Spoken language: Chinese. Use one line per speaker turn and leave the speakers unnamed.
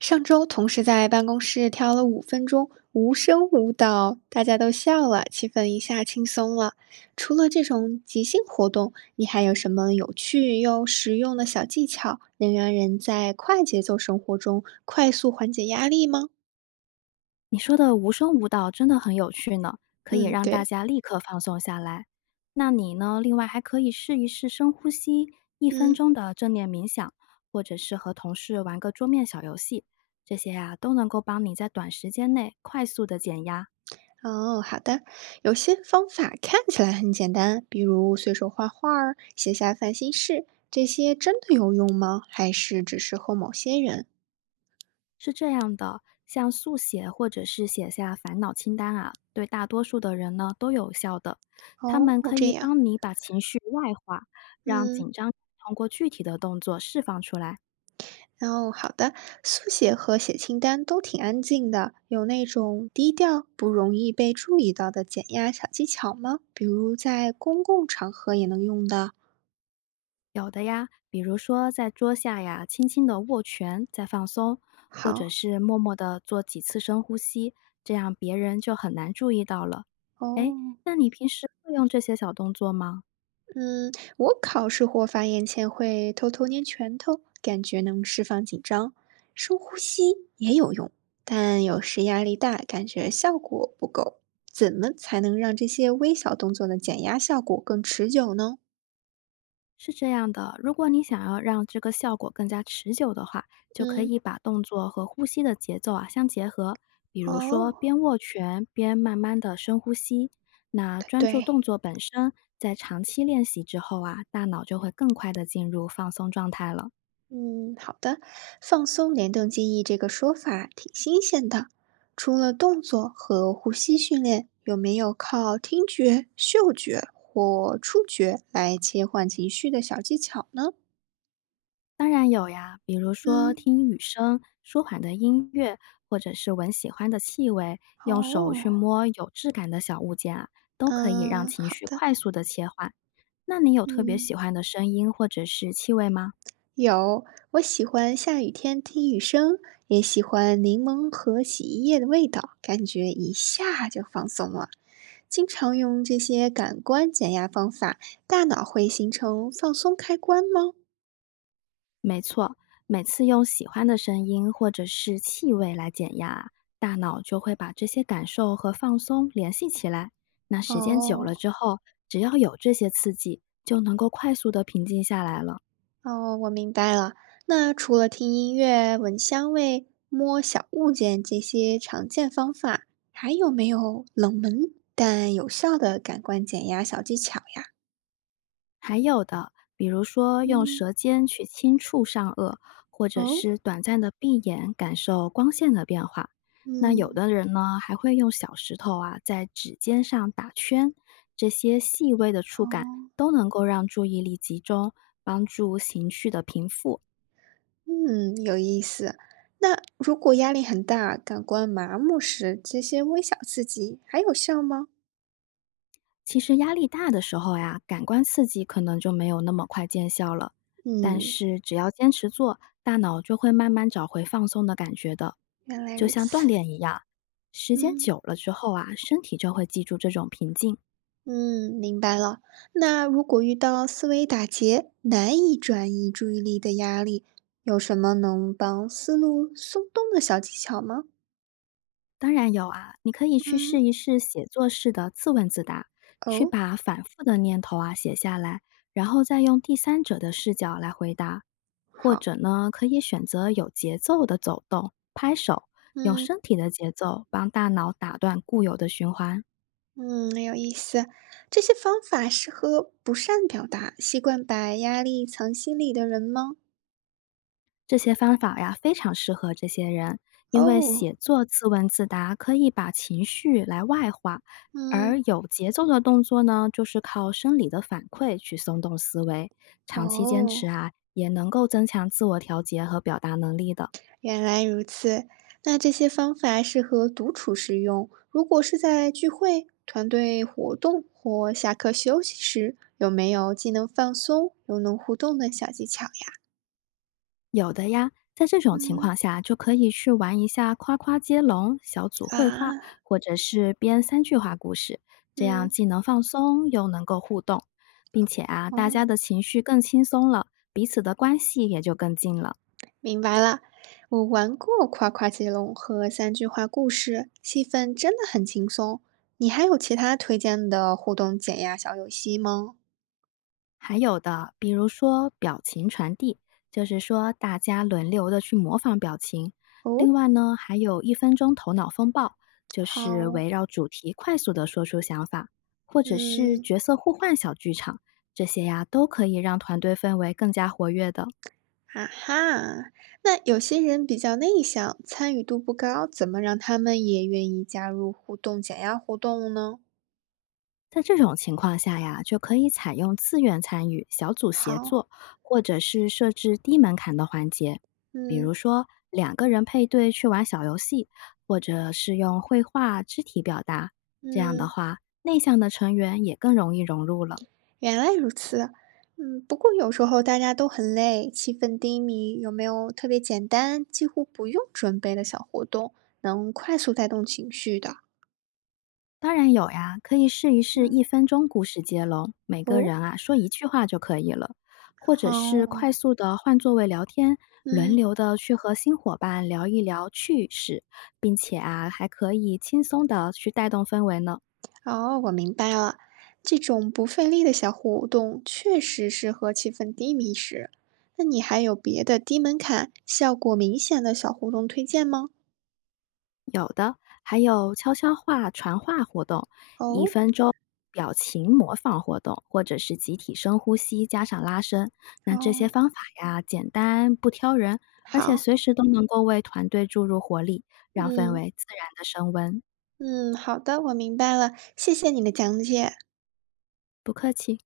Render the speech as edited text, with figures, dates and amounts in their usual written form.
上周同事在办公室跳了五分钟无声舞蹈，大家都笑了，气氛一下轻松了。除了这种即兴活动，你还有什么有趣又实用的小技巧，能让人在快节奏生活中快速缓解压力吗？
你说的无声舞蹈真的很有趣呢，可以
嗯，
让大
对，
家立刻放松下来。那你呢？另外还可以试一试深呼吸，一分
嗯。
钟的正念冥想，或者是和同事玩个桌面小游戏，这些呀、都能够帮你在短时间内快速的减压。
哦，好的。有些方法看起来很简单，比如随手画画儿、写下烦心事，这些真的有用吗？还是只适合某些人？
是这样的，像速写或者是写下烦恼清单啊，对大多数的人呢都有效的。他们
哦，
可
这
以
样，
帮你把情绪外化，让紧
嗯，
张通过具体的动作释放出来。
哦，好的。速写和写清单都挺安静的，有那种低调、不容易被注意到的减压小技巧吗？比如在公共场合也能用的。
有的呀，比如说在桌下呀，轻轻的握拳再放松，或者
好，
是默默的做几次深呼吸，这样别人就很难注意到了。哎，
哦，
那你平时会用这些小动作吗？
嗯，我考试或发言前会偷偷捏拳头，感觉能释放紧张。深呼吸也有用，但有时压力大，感觉效果不够。怎么才能让这些微小动作的减压效果更持久呢？
是这样的，如果你想要让这个效果更加持久的话，就可
嗯，
以把动作和呼吸的节奏啊相结合，比如说
哦，
边握拳边慢慢的深呼吸。那
对。
专注动
对。
作本身，在长期练习之后啊，大脑就会更快的进入放松状态了。
嗯，好的。放松联动记忆这个说法挺新鲜的。除了动作和呼吸训练，有没有靠听觉、嗅觉或触觉来切换情绪的小技巧呢？
当然有呀，比如说
嗯，
听雨声、舒缓的音乐，或者是闻喜欢的气味，用手去
哦，
摸有质感的小物件啊，都可以让
嗯，
情
好
绪
的，
快速的切换。那你有特别
嗯，
喜欢的声音或者是气味吗？
有。我喜欢下雨天听雨声，也喜欢柠檬和洗衣液的味道，感觉一下就放松了。经常用这些感官减压方法，大脑会形成放松开关吗？
没错，每次用喜欢的声音或者是气味来减压啊大脑就会把这些感受和放松联系起来。那时间久
哦
了之后，只要有这些刺激，就能够快速的平静下来了。
哦，我明白了。那除了听音乐、闻香味、摸小物件这些常见方法，还有没有冷门但有效的感官减压小技巧呀？
还有的，比如说用
嗯，
舌尖去轻触上颚，或者
哦，
是短暂的闭眼感受光线的变化。那有
嗯，
的人呢，还会用小石头啊在指尖上打圈，这些细微的触感
哦，
都能够让注意力集中，帮助情绪的平复。
嗯，有意思。那如果压力很大，感官麻木时，这些微小刺激还有效吗？
其实压力大的时候呀，感官刺激可能就没有那么快见效了，但
嗯，
是只要坚持做，大脑就会慢慢找回放松的感觉的，
原来
就
如
像锻
此，
炼一样，时间
嗯
久了之后啊，身体就会记住这种平静。
嗯，明白了。那如果遇到思维打结，难以转移注意力的压力，有什么能帮思路松动的小技巧吗？
当然有啊，你可以去试
嗯，
一试写作式的自问自答，去
哦，
把反复的念头啊写下来，然后再用第三者的视角来回答。或
好，
者呢，可以选择有节奏的走动、拍手，用
嗯
身体的节奏帮大脑打断固有的循环。
嗯，有意思。这些方法适合不善表达、习惯把压力藏心里的人吗？
这些方法呀，非常适合这些人，因为
哦，
写作自问自答可以把情绪来外化，
嗯，
而有节奏的动作呢，就是靠生理的反馈去松动思维。长期坚持
哦。
啊，也能够增强自我调节和表达能力的。
原来如此，那这些方法适合独处时用。如果是在聚会、团队活动或下课休息时，有没有既能放松又能互动的小技巧呀？
有的呀，在这种情
嗯
况下，就可以去玩一下夸夸接龙、小组绘
啊，
画，或者是编3句话故事，这样
嗯
既能放松，又能够互动，并且啊，大家
哦，
的情绪更轻松了，彼此的关系也就更近了。
明白了。我玩过夸夸接龙和三句话故事，气氛真的很轻松。你还有其他推荐的互动减压小游戏吗？
还有的，比如说表情传递，就是说大家轮流的去模仿表情。另
哦，
外呢，还有一分钟头脑风暴，就是
好，
围绕主题快速的说出想法，或者是
嗯。
角色互换小剧场，这些呀都可以让团队氛围更加活跃的。
啊哈，那有些人比较内向，参与度不高，怎么让他们也愿意加入互动、减压活动呢？
在这种情况下呀，就可以采用自愿参与、小组协
好，
作，或者是设置低门槛的环节，比如
嗯
说2个人配对去玩小游戏，或者是用绘画、肢体表达。这样的
嗯，
话，内向的成员也更容易融入了。
原来如此。嗯，不过有时候大家都很累，气氛低迷，有没有特别简单、几乎不用准备的小活动，能快速带动情绪的？
当然有呀，可以试一试一
嗯，
分钟故事接龙，每个
哦，
人啊说一句话就可以了，或者是
好，
快速的换座位聊天，轮
嗯。
流的去和新伙伴聊一聊趣事，并且啊还可以轻松的去带动氛围呢。
哦，我明白了，这种不费力的小活动确实适合气氛低迷时。那你还有别的低门槛、效果明显的小活动推荐吗？
有的，还有悄悄话传话活动、一
哦，
分钟表情模仿活动，或者是集体深呼吸加上拉伸。那这些
哦，
方法呀，简单不挑人，而且
好，
随时都能够为团队注入活力，让氛
嗯
围自然的升温。
嗯，好的，我明白了，谢谢你的讲解。
不客气。